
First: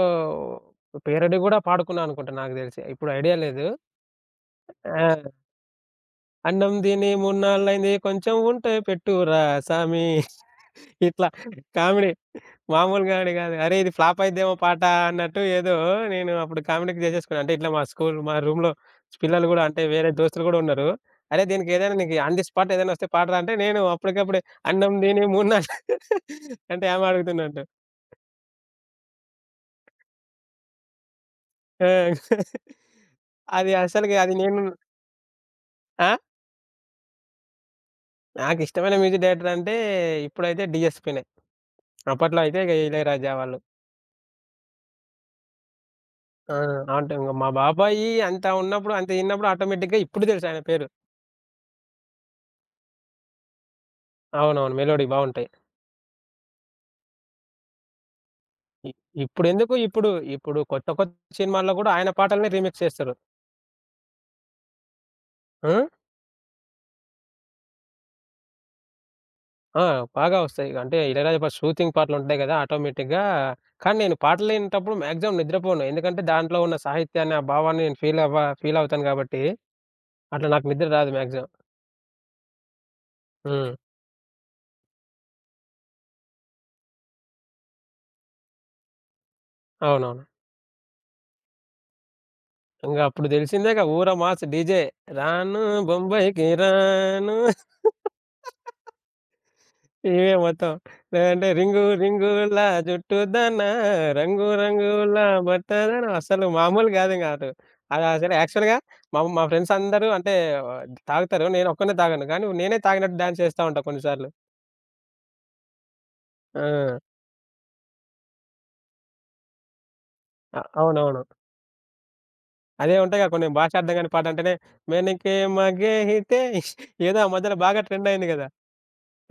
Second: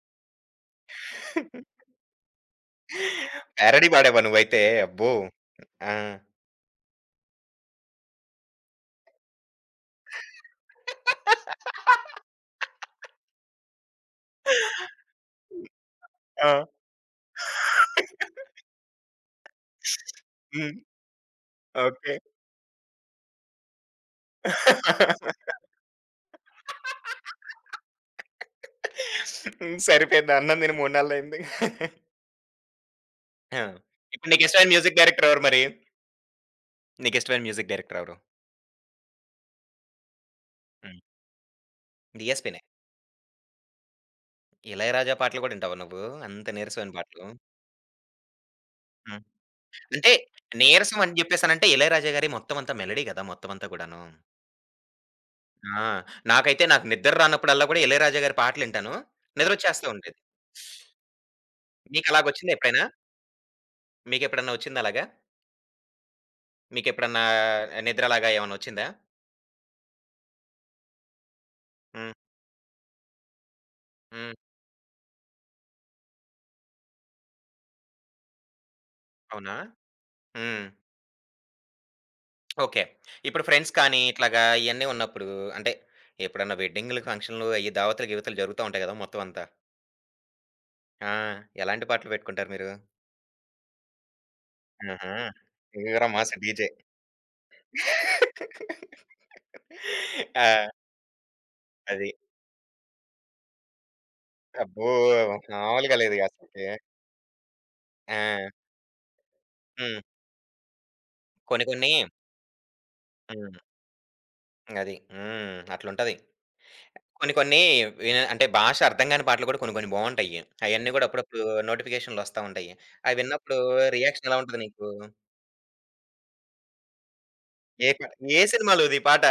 [SPEAKER 2] పేరడీ గూడా పాడుకున్నా అనుకుంటా నాకు తెలిసి. ఇప్పుడు ఐడియా లేదు.
[SPEAKER 1] ప్యారడీ పాడావా నువ్వైతే? అబ్బో!
[SPEAKER 2] ఆ!
[SPEAKER 1] ఆ!
[SPEAKER 2] అన్నం దిని మూడ్నాళ్ళైంది కొంచెం ఉంటే పెట్టురా సామి. ఇట్లా కామెడీ. మామూలు కామెడీ కాదు. అరే! ఇది ఫ్లాప్ అయిద్దేమో పాట అన్నట్టు ఏదో నేను
[SPEAKER 1] ఆ!
[SPEAKER 2] అప్పుడు కామెడీకి చేసేసుకున్నా. అంటే ఇట్లా మా స్కూల్ మా రూమ్‌లో పిల్లలు గూడా అంటే వేరే దోస్తులు గూడా
[SPEAKER 1] హ్మ్.
[SPEAKER 2] ఉన్నారు. "అరే! దీనికి ఏదైనా
[SPEAKER 1] ఓకే.
[SPEAKER 2] నీకు ఆన్ ది స్పాట్ ఏదైనా వస్తే పాడరా" అంటే నేను అప్పటికప్పుడే అన్నం దిని మూడ్నాళ్ళు అంటే ఆమె అడుగుతున్నట్టు.
[SPEAKER 1] హ్మ్. సరిపోయింది. అన్నం తిని 3 నెలలయింది.
[SPEAKER 2] ఆ!
[SPEAKER 1] ఆ!
[SPEAKER 2] అది అసలుకి
[SPEAKER 1] ఇప్పుడు
[SPEAKER 2] అది నేను
[SPEAKER 1] నీకిష్టమైన మ్యూజిక్ డైరెక్టర్ ఎవరు మరి?
[SPEAKER 2] ఆ!
[SPEAKER 1] నీకిష్టమైన మ్యూజిక్ డైరెక్టర్ ఎవరు?
[SPEAKER 2] నాకిష్టమైన మ్యూజిక్ డైరెక్టర్ అంటే ఇప్పుడైతే
[SPEAKER 1] హ్మ్.
[SPEAKER 2] డీఎస్‌పీనే. అప్పట్లో అయితే
[SPEAKER 1] డీఎస్‌పీ‌నే.
[SPEAKER 2] ఇగ ఇళయరాజా వాళ్ళు.
[SPEAKER 1] 'ఇళయరాజా' పాటలు గూడా వింటావా నువ్వు? అంత
[SPEAKER 2] ఆ!
[SPEAKER 1] నీరసమైన
[SPEAKER 2] అంటే
[SPEAKER 1] పాటలు.
[SPEAKER 2] ఇంగ మా బాబాయి అంత ఉన్నప్పుడు, అంత
[SPEAKER 1] హ్మ్.
[SPEAKER 2] ఇన్నప్పుడు ఆటోమేటిక్‌గా
[SPEAKER 1] అంటే
[SPEAKER 2] ఇప్పుడు తెలుసు ఆయన పేరు.
[SPEAKER 1] నీరసం అని జెప్పేసనంటే 'ఇళయరాజా' గారి మొత్తం అంతా మెలోడీ గదా! మొత్తం అంతా గూడాను.
[SPEAKER 2] అవునవును. మెలోడీ బావుంటాయి.
[SPEAKER 1] ఆ! నాకైతే నాకు నిద్ర రానప్పుడల్లా గూడా 'ఇళయరాజా' గారి
[SPEAKER 2] ఇ
[SPEAKER 1] పాటలింటాను.
[SPEAKER 2] ఇప్పుడెందుకు
[SPEAKER 1] నిద్రొచ్చేస్తా
[SPEAKER 2] ఇప్పుడు,
[SPEAKER 1] ఉండేది.
[SPEAKER 2] ఇప్పుడు కొత్త కొత్త సినిమాల్లో గూడా ఆయన పాటలనే
[SPEAKER 1] మీకలాగొచ్చిందా
[SPEAKER 2] రీమిక్స్
[SPEAKER 1] ఎప్పుడైనా?
[SPEAKER 2] చేస్తారు.
[SPEAKER 1] మీకెప్పుడన్నా ఒచ్చిందా అలాగా?
[SPEAKER 2] ఆ!
[SPEAKER 1] మీకెప్పుడన్నా నిద్రలాగా ఏమన్నా వచ్చిందా?
[SPEAKER 2] ఆ! బాగా వస్తాయి. అంటే ఇళయరాజా ఫస్ట్ షూటింగ్
[SPEAKER 1] హ్మ్.
[SPEAKER 2] పాటలుంటాయి గదా! ఆటోమేటిక్‌గా కానీ నేను
[SPEAKER 1] హ్మ్.
[SPEAKER 2] పాటలు వినేటప్పుడు మాక్సిమం నిద్రపోను. ఎందుకంటే దాంట్లో ఉన్న సాహిత్యాన్ని, ఆ భావాన్ని నేను ఫీల్ అవుతాను గాబట్టి
[SPEAKER 1] అవునా?
[SPEAKER 2] అట్లా
[SPEAKER 1] హ్మ్.
[SPEAKER 2] నాకు నిద్ర రాదు మాక్సిమం.
[SPEAKER 1] ఓకే. ఇప్పుడు
[SPEAKER 2] హ్మ్.
[SPEAKER 1] ఫ్రెండ్స్ కానీ, ఇట్లాగా ఇయన్నీ ఉన్నప్పుడు అంటే ఎప్పుడన్నా వెడ్డింగ్‌లు, ఫంక్షన్‌లు అయ్యి దావత్తులు, గీవత్తులు జరుగుతా ఉంటాయి గదా! మొత్తం అంతా.
[SPEAKER 2] అవునవును.
[SPEAKER 1] ఆ! ఎలాంటి పాటలు పెట్టుకుంటారు మీరు?
[SPEAKER 2] ఇంగ అప్పుడు తెలిసిందేగా ఊర మాస్ డీజే
[SPEAKER 1] ఆహా!
[SPEAKER 2] రాను
[SPEAKER 1] తీవ్ర మాస్
[SPEAKER 2] బొంబాయికి
[SPEAKER 1] డీజే.
[SPEAKER 2] రాను. ఇవే
[SPEAKER 1] ఆ!
[SPEAKER 2] మొత్తం. లేదంటే 'రింగు
[SPEAKER 1] అది.
[SPEAKER 2] రింగుల జుట్టుదనా రంగు
[SPEAKER 1] అబ్బో!
[SPEAKER 2] రంగుల
[SPEAKER 1] మామూలుగా
[SPEAKER 2] బట్టదనా'
[SPEAKER 1] లేదుగా
[SPEAKER 2] అసలు
[SPEAKER 1] అసలకి.
[SPEAKER 2] మామూలు గాదింగ అటు. అదసలు
[SPEAKER 1] ఆ!
[SPEAKER 2] యాక్చువల్‌గా మా మా ఫ్రెండ్స్
[SPEAKER 1] హ్మ్.
[SPEAKER 2] అందరూ అంటే ఆ, తాగుతారు.
[SPEAKER 1] కొన్ని కొన్ని
[SPEAKER 2] నేనొక్కడినే తాగను. కానీ నేనే తాగినట్టు డాన్స్
[SPEAKER 1] హ్మ్.
[SPEAKER 2] చేస్తా ఉంటా కొన్ని సార్లు.
[SPEAKER 1] అది. హ్మ్. అట్లుంటది.
[SPEAKER 2] ఆ!
[SPEAKER 1] కొన్ని కొన్ని అంటే భాష అర్థం కాని పాటలు కూడా కొన్ని కొన్ని బావుంటాయి. అయన్నీ గూడా
[SPEAKER 2] అవునవును.
[SPEAKER 1] అప్పుడప్పుడు నోటిఫికేషన్‌లు వస్తా ఉంటాయి.
[SPEAKER 2] అదే
[SPEAKER 1] అవి
[SPEAKER 2] ఉంటాయిగా కొన్ని
[SPEAKER 1] విన్నప్పుడు
[SPEAKER 2] భాష అర్థం గాని
[SPEAKER 1] రియాక్షన్ ఎలా
[SPEAKER 2] పాటంటేనే
[SPEAKER 1] ఉంటది నీకు?
[SPEAKER 2] 'మెనకే మగేహితే' ఏదో ఆ మధ్యలో బాగా
[SPEAKER 1] ఏ
[SPEAKER 2] ట్రెండ్
[SPEAKER 1] పాట
[SPEAKER 2] అయింది
[SPEAKER 1] ఏ
[SPEAKER 2] గదా!
[SPEAKER 1] సినిమాలోది పాట?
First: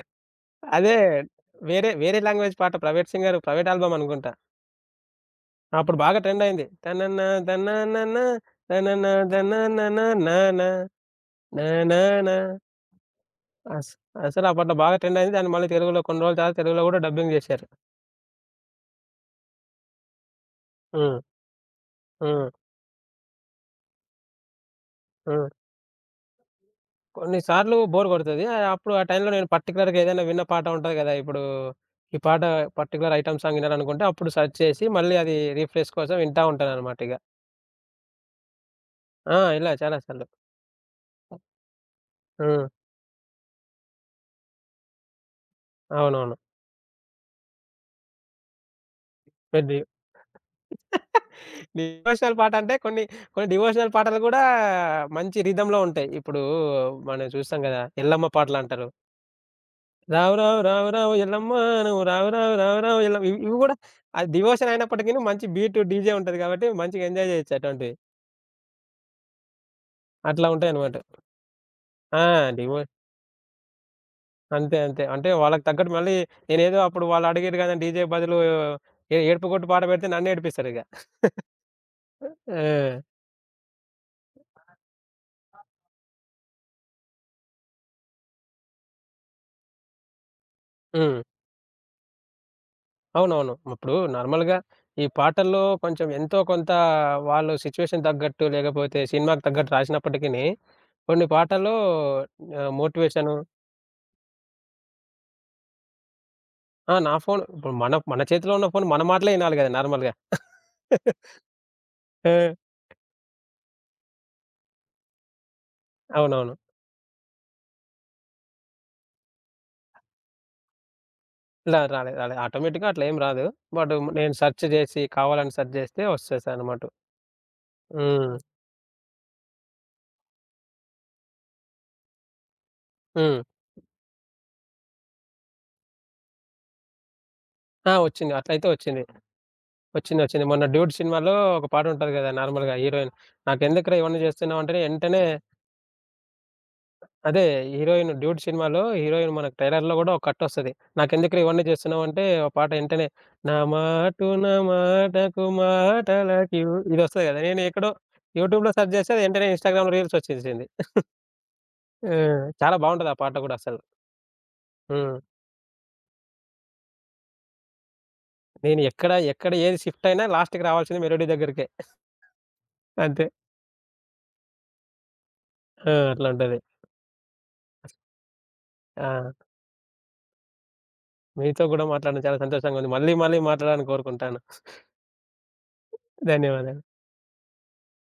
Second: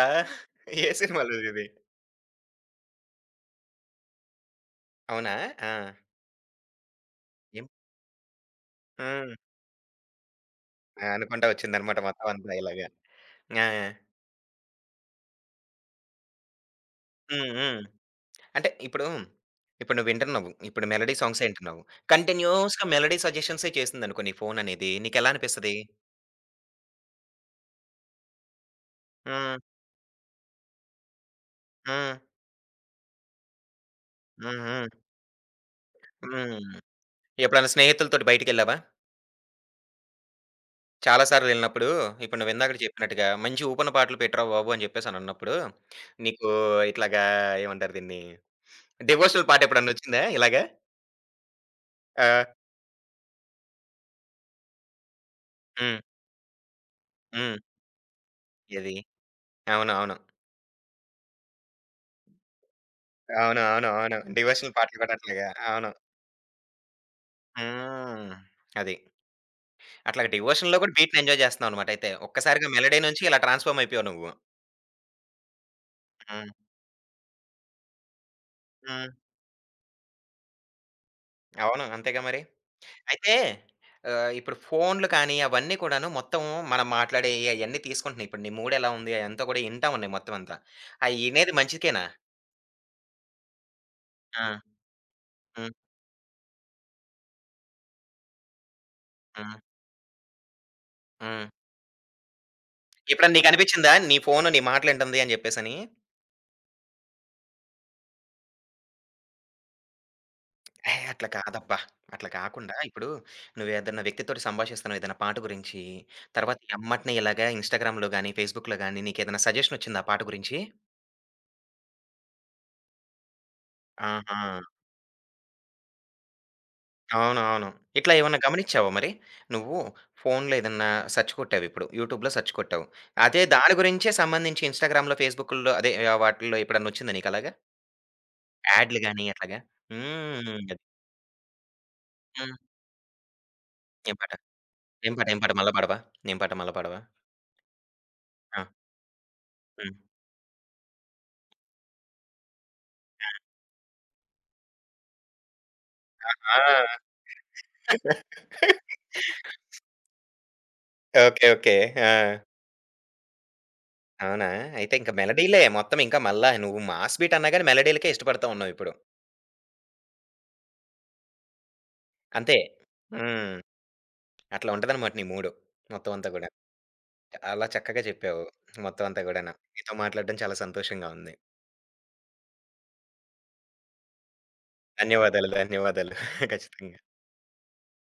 [SPEAKER 1] ఏ
[SPEAKER 2] అదే
[SPEAKER 1] సినిమాలోదిది?
[SPEAKER 2] వేరే వేరే లాంగ్వేజ్ పాట 'ప్రైవేట్ సింగర్' ప్రైవేట్ ఆల్బమ్ అనుకుంట.
[SPEAKER 1] అవునా? ఆ!
[SPEAKER 2] అప్పుడు బాగా ట్రెండ్ అయింది. తనన
[SPEAKER 1] ఏం
[SPEAKER 2] తననన తనన
[SPEAKER 1] హ్మ్.
[SPEAKER 2] తననననాన
[SPEAKER 1] ఆ! అనుకుంటా వచ్చిందనమాట మొత్తం
[SPEAKER 2] నానాన
[SPEAKER 1] అంతా ఇలాగా. ఆ!
[SPEAKER 2] అస్ అసలు ఆ పాట బాగా ట్రెండ్ అయింది. దాన్ని మళ్ళీ తెలుగులో కొన్ని రోజుల తర్వాత తెలుగులో గూడా డబ్బింగ్
[SPEAKER 1] హ్మ్.
[SPEAKER 2] జేశారు.
[SPEAKER 1] హ్మ్. అంటే ఇప్పుడు, ఇప్పుడు నువ్వు వింటున్నావు. ఇప్పుడు మెలోడీ
[SPEAKER 2] హ్మ్.
[SPEAKER 1] సాంగ్సే వింటున్నావు.
[SPEAKER 2] హ్మ్.
[SPEAKER 1] కంటిన్యూయస్‌గా మెలోడీ సజెషన్సే చేసిందనుకో నీ ఫోన్ అనేది. నీకెలా
[SPEAKER 2] హ్మ్.
[SPEAKER 1] అనిపిస్తది?
[SPEAKER 2] కొన్ని సార్లు బోర్ కొడతది. ఆహ్, అప్పుడు ఆ టైంలో నేను
[SPEAKER 1] హ్మ్.
[SPEAKER 2] పర్టిక్యులర్‌గా ఏదైనా విన్న పాట ఉంటది గదా! ఇప్పుడు
[SPEAKER 1] హ్మ్.
[SPEAKER 2] ఈ పాట పర్టిక్యులర్ ఐటెమ్ సాంగ్ వినాలనుకుంటే అప్పుడు సెర్చ్
[SPEAKER 1] హ్మ్.
[SPEAKER 2] చేసి
[SPEAKER 1] హ్మ్.
[SPEAKER 2] మళ్ళీ అది రిఫ్రెష్ కోసం వింటా
[SPEAKER 1] హ్మ్.
[SPEAKER 2] ఉంటాననమాట ఇగ.
[SPEAKER 1] ఎప్పుడైనా స్నేహితులతోటి బయటికెళ్ళావా?
[SPEAKER 2] ఆ! ఇలా చాలా సార్లు.
[SPEAKER 1] చాలా సార్లెళ్ళినప్పుడు, ఇప్పుడు
[SPEAKER 2] హ్మ్.
[SPEAKER 1] నువ్విందాక చెప్పినట్టుగా మంచి ఊపన పాటలు పెట్టరా బాబు! అని చెప్పేసనన్నప్పుడు,
[SPEAKER 2] అవునవును.
[SPEAKER 1] నీకు ఇట్లాగా ఏమంటారు దీన్ని? డివోషనల్
[SPEAKER 2] పెద్ది
[SPEAKER 1] పాటెప్పుడన్నొచ్చిందా ఇలాగా?
[SPEAKER 2] డివోషనల్
[SPEAKER 1] ఆహ్,
[SPEAKER 2] పాట అంటే కొన్ని, కొన్ని డివోషనల్ పాటలు గూడా మంచి రిథమ్‌లో
[SPEAKER 1] హ్మ్.
[SPEAKER 2] ఉంటాయి. ఇప్పుడు మనం
[SPEAKER 1] హ్మ్.
[SPEAKER 2] చూస్తాం గదా! ఎల్లమ్మ పాటలంటారు.
[SPEAKER 1] ఏది? అవును. అవును.
[SPEAKER 2] రావు రావు రావు రావు ఎల్లమ్మ నువ్వు రావు రావు రావు రావు ఎల్లమ్మ ఇవి ఇవి
[SPEAKER 1] అవును.
[SPEAKER 2] గూడా
[SPEAKER 1] అవును. అవును.
[SPEAKER 2] అది డివోషన్
[SPEAKER 1] డివోషనల్ పాటలు కూడా
[SPEAKER 2] అయినప్పటికిని మంచి
[SPEAKER 1] అట్లాగా.
[SPEAKER 2] బీటు,
[SPEAKER 1] అవును.
[SPEAKER 2] డీజే ఉంటది కాబట్టి మంచిగా ఎంజాయ్ జేయొచ్చు అటువంటివి.
[SPEAKER 1] హ్మ్. అది. అట్లాగా
[SPEAKER 2] అట్లా
[SPEAKER 1] డివోషన్‌లో కూడా
[SPEAKER 2] ఉంటాయన్నమాట.
[SPEAKER 1] బీట్‌ని ఎంజాయ్ జేస్తున్నావనమాట అయితే.
[SPEAKER 2] ఆ!
[SPEAKER 1] ఒక్కసారిగా
[SPEAKER 2] డివో
[SPEAKER 1] మెలోడీ నుంచి ఇలా ట్రాన్స్‌ఫార్మ్ అయిపోయావు నువ్వు.
[SPEAKER 2] అంతే. అంతే. అంటే వాళ్ళకి తగ్గట్టు మళ్ళీ
[SPEAKER 1] హ్మ్.
[SPEAKER 2] నేనేదో అప్పుడు వాళ్ళు అడిగిర్రు గదా! డీజే బదులు
[SPEAKER 1] హ్మ్.
[SPEAKER 2] ఏడుపుగొట్టు పాట పెడితే నన్నేడిపిస్తారిగ.
[SPEAKER 1] అవును. అంతేగా మరి.
[SPEAKER 2] ఆ!
[SPEAKER 1] అయితే ఇప్పుడు ఫోన్‌లు కానీ అవన్నీ కూడాను మొత్తం మనం మాట్లాడేయి అయన్నీ తీసుకుంటున్నాయి. ఇప్పుడు నీ మూడ్ ఎలా ఉంది అయంతా కూడా ఇంటా ఉన్నాయి మొత్తం అంతా. అయి
[SPEAKER 2] హ్మ్.
[SPEAKER 1] ఇనేది మంచికేనా?
[SPEAKER 2] అవునవును. ఇప్పుడు
[SPEAKER 1] ఆ!
[SPEAKER 2] నార్మల్‌గా ఈ పాటల్లో
[SPEAKER 1] హ్మ్.
[SPEAKER 2] కొంచెం ఎంతో కొంత వాళ్ళు సిట్యుయేషన్ తగ్గట్టు లేకపోతే సినిమాకి
[SPEAKER 1] హ్మ్.
[SPEAKER 2] తగ్గట్టు రాసినప్పటికిని, కొన్ని
[SPEAKER 1] హ్మ్.
[SPEAKER 2] పాటల్లో ఆహ్, మోటివేషను
[SPEAKER 1] ఎప్పుడన్నా నీకనిపించిందా? నీ ఫోను నీ మాటలింటంది అని జెప్పేసని?
[SPEAKER 2] ఆ! నా ఫోన్ ఇప్పుడు మన మన చేతిలో ఉన్న ఫోన్ మన మాటలే ఇనాలి గదా! నార్మల్‌గా.
[SPEAKER 1] ఏహ్! అట్లా కాదబ్బా! అట్లా
[SPEAKER 2] ఆ!
[SPEAKER 1] కాకుండా ఇప్పుడు నువ్వేదన్నా వ్యక్తితోటి సంభాషిస్తున్నావు ఏదైనా పాట గురించి,
[SPEAKER 2] అవునవును.
[SPEAKER 1] తర్వాత ఎమ్మటనే ఇలాగా ఇన్‌స్టాగ్రామ్‌లో గాని, ఫేస్‌బుక్‌లో గాని నీకేదైనా సజెషన్ ఒచ్చిందా ఆ పాట గురించి?
[SPEAKER 2] ఇలా రాలేదు రాలేదు. ఆటోమేటిక్‌గా అట్లా ఏం రాదు. బట్ నేను
[SPEAKER 1] ఆహా!
[SPEAKER 2] సెర్చ్ జేసి కావాలని సెర్చ్ జేస్తే వస్తది అనమాట.
[SPEAKER 1] అవునవును. ఇట్లా
[SPEAKER 2] హ్మ్.
[SPEAKER 1] ఏమన్నా గమనిచ్చావా మరి? నువ్వు ఫోన్‌లో ఏదన్నా సెర్చ్ కొట్టావిప్పుడు. యూట్యూబ్‌లో సెర్చ్ కొట్టావు.
[SPEAKER 2] హ్మ్.
[SPEAKER 1] అదే దాని గురించే సంబంధించి ఇన్‌స్టాగ్రామ్‌లో, ఫేస్‌బుక్కుల్లో అదే వాటిల్లో ఎప్పుడన్నా వచ్చిందా నీకలాగా?
[SPEAKER 2] ఆ! వచ్చింది. అట్లయితే
[SPEAKER 1] యాడ్‌లు
[SPEAKER 2] వచ్చింది.
[SPEAKER 1] గాని అట్లాగా?
[SPEAKER 2] వచ్చింది. వచ్చింది.
[SPEAKER 1] హ్మ్.
[SPEAKER 2] మొన్న
[SPEAKER 1] అది.
[SPEAKER 2] 'డ్యూడ్' సినిమాలో ఒక పాట ఉంటది గదా!
[SPEAKER 1] హ్మ్.
[SPEAKER 2] నార్మల్‌గా హీరోయిన్. "నాకెందుకురా
[SPEAKER 1] ఏం
[SPEAKER 2] ఇవన్నీ
[SPEAKER 1] పాట?
[SPEAKER 2] చేస్తున్నావంటేనే"
[SPEAKER 1] ఏం
[SPEAKER 2] వెంటనే
[SPEAKER 1] పాట? ఏం పాట? మల్ల పాడవా? ఏం పాట మల్ల పాడవా?
[SPEAKER 2] అదే హీరోయిన్ 'డ్యూడ్'
[SPEAKER 1] ఆ!
[SPEAKER 2] సినిమాలో హీరోయిన్ మనకు ట్రైలర్‌లో
[SPEAKER 1] హ్మ్.
[SPEAKER 2] గూడా ఒక కట్టొస్తది. "నాకెందుకురా ఇవన్నీ చేస్తున్నావంటే" ఓ పాట వెంటనే "నా మాటున "మాటకు మాటలకివ్"
[SPEAKER 1] ఆ!
[SPEAKER 2] ఇదొస్తది గదా! నేను ఎక్కడో యూట్యూబ్‌లో సెర్చ్ చేస్తే అది వెంటనే ఇన్‌స్టాగ్రామ్‌లో రీల్స్ వచ్చేసింది.
[SPEAKER 1] ఓకే. ఓకే. ఆ!
[SPEAKER 2] ఆ! చాలా బావుంటది ఆ పాట గూడా అసలు.
[SPEAKER 1] అవునా? అయితే ఇంక
[SPEAKER 2] హ్మ్.
[SPEAKER 1] మెలోడీలే మొత్తం ఇంకా మళ్ళా నువ్వు మాస్ బీట్ అన్నా గాని మెలోడీలకే ఇష్టపడతా
[SPEAKER 2] నేను
[SPEAKER 1] ఉన్నావిప్పుడు.
[SPEAKER 2] ఎక్కడ, ఎక్కడ ఏది షిఫ్ట్ అయినా లాస్ట్‌కి రావాల్సింది మెలోడీ దగ్గరికే.
[SPEAKER 1] అంతే.
[SPEAKER 2] అంతే.
[SPEAKER 1] హ్మ్. అట్లా ఉంటదనమాట నీ మూడు
[SPEAKER 2] ఆ!
[SPEAKER 1] మొత్తం
[SPEAKER 2] అట్లా
[SPEAKER 1] అంతా గూడా.
[SPEAKER 2] ఉంటది.
[SPEAKER 1] అలా చక్కగా చెప్పావు మొత్తం అంతా
[SPEAKER 2] ఆ!
[SPEAKER 1] గూడాను. నీతో మాట్లాడడం చాలా సంతోషంగా ఉంది.
[SPEAKER 2] మీతో కూడా మాట్లాడడం చాలా సంతోషంగా ఉంది. మళ్ళీ మళ్ళీ మాట్లాడాలని కోరుకుంటాను.
[SPEAKER 1] ధన్యవాదాలు. ధన్యవాదాలు.
[SPEAKER 2] ధన్యవాదాలు.
[SPEAKER 1] ఖచ్చితంగా.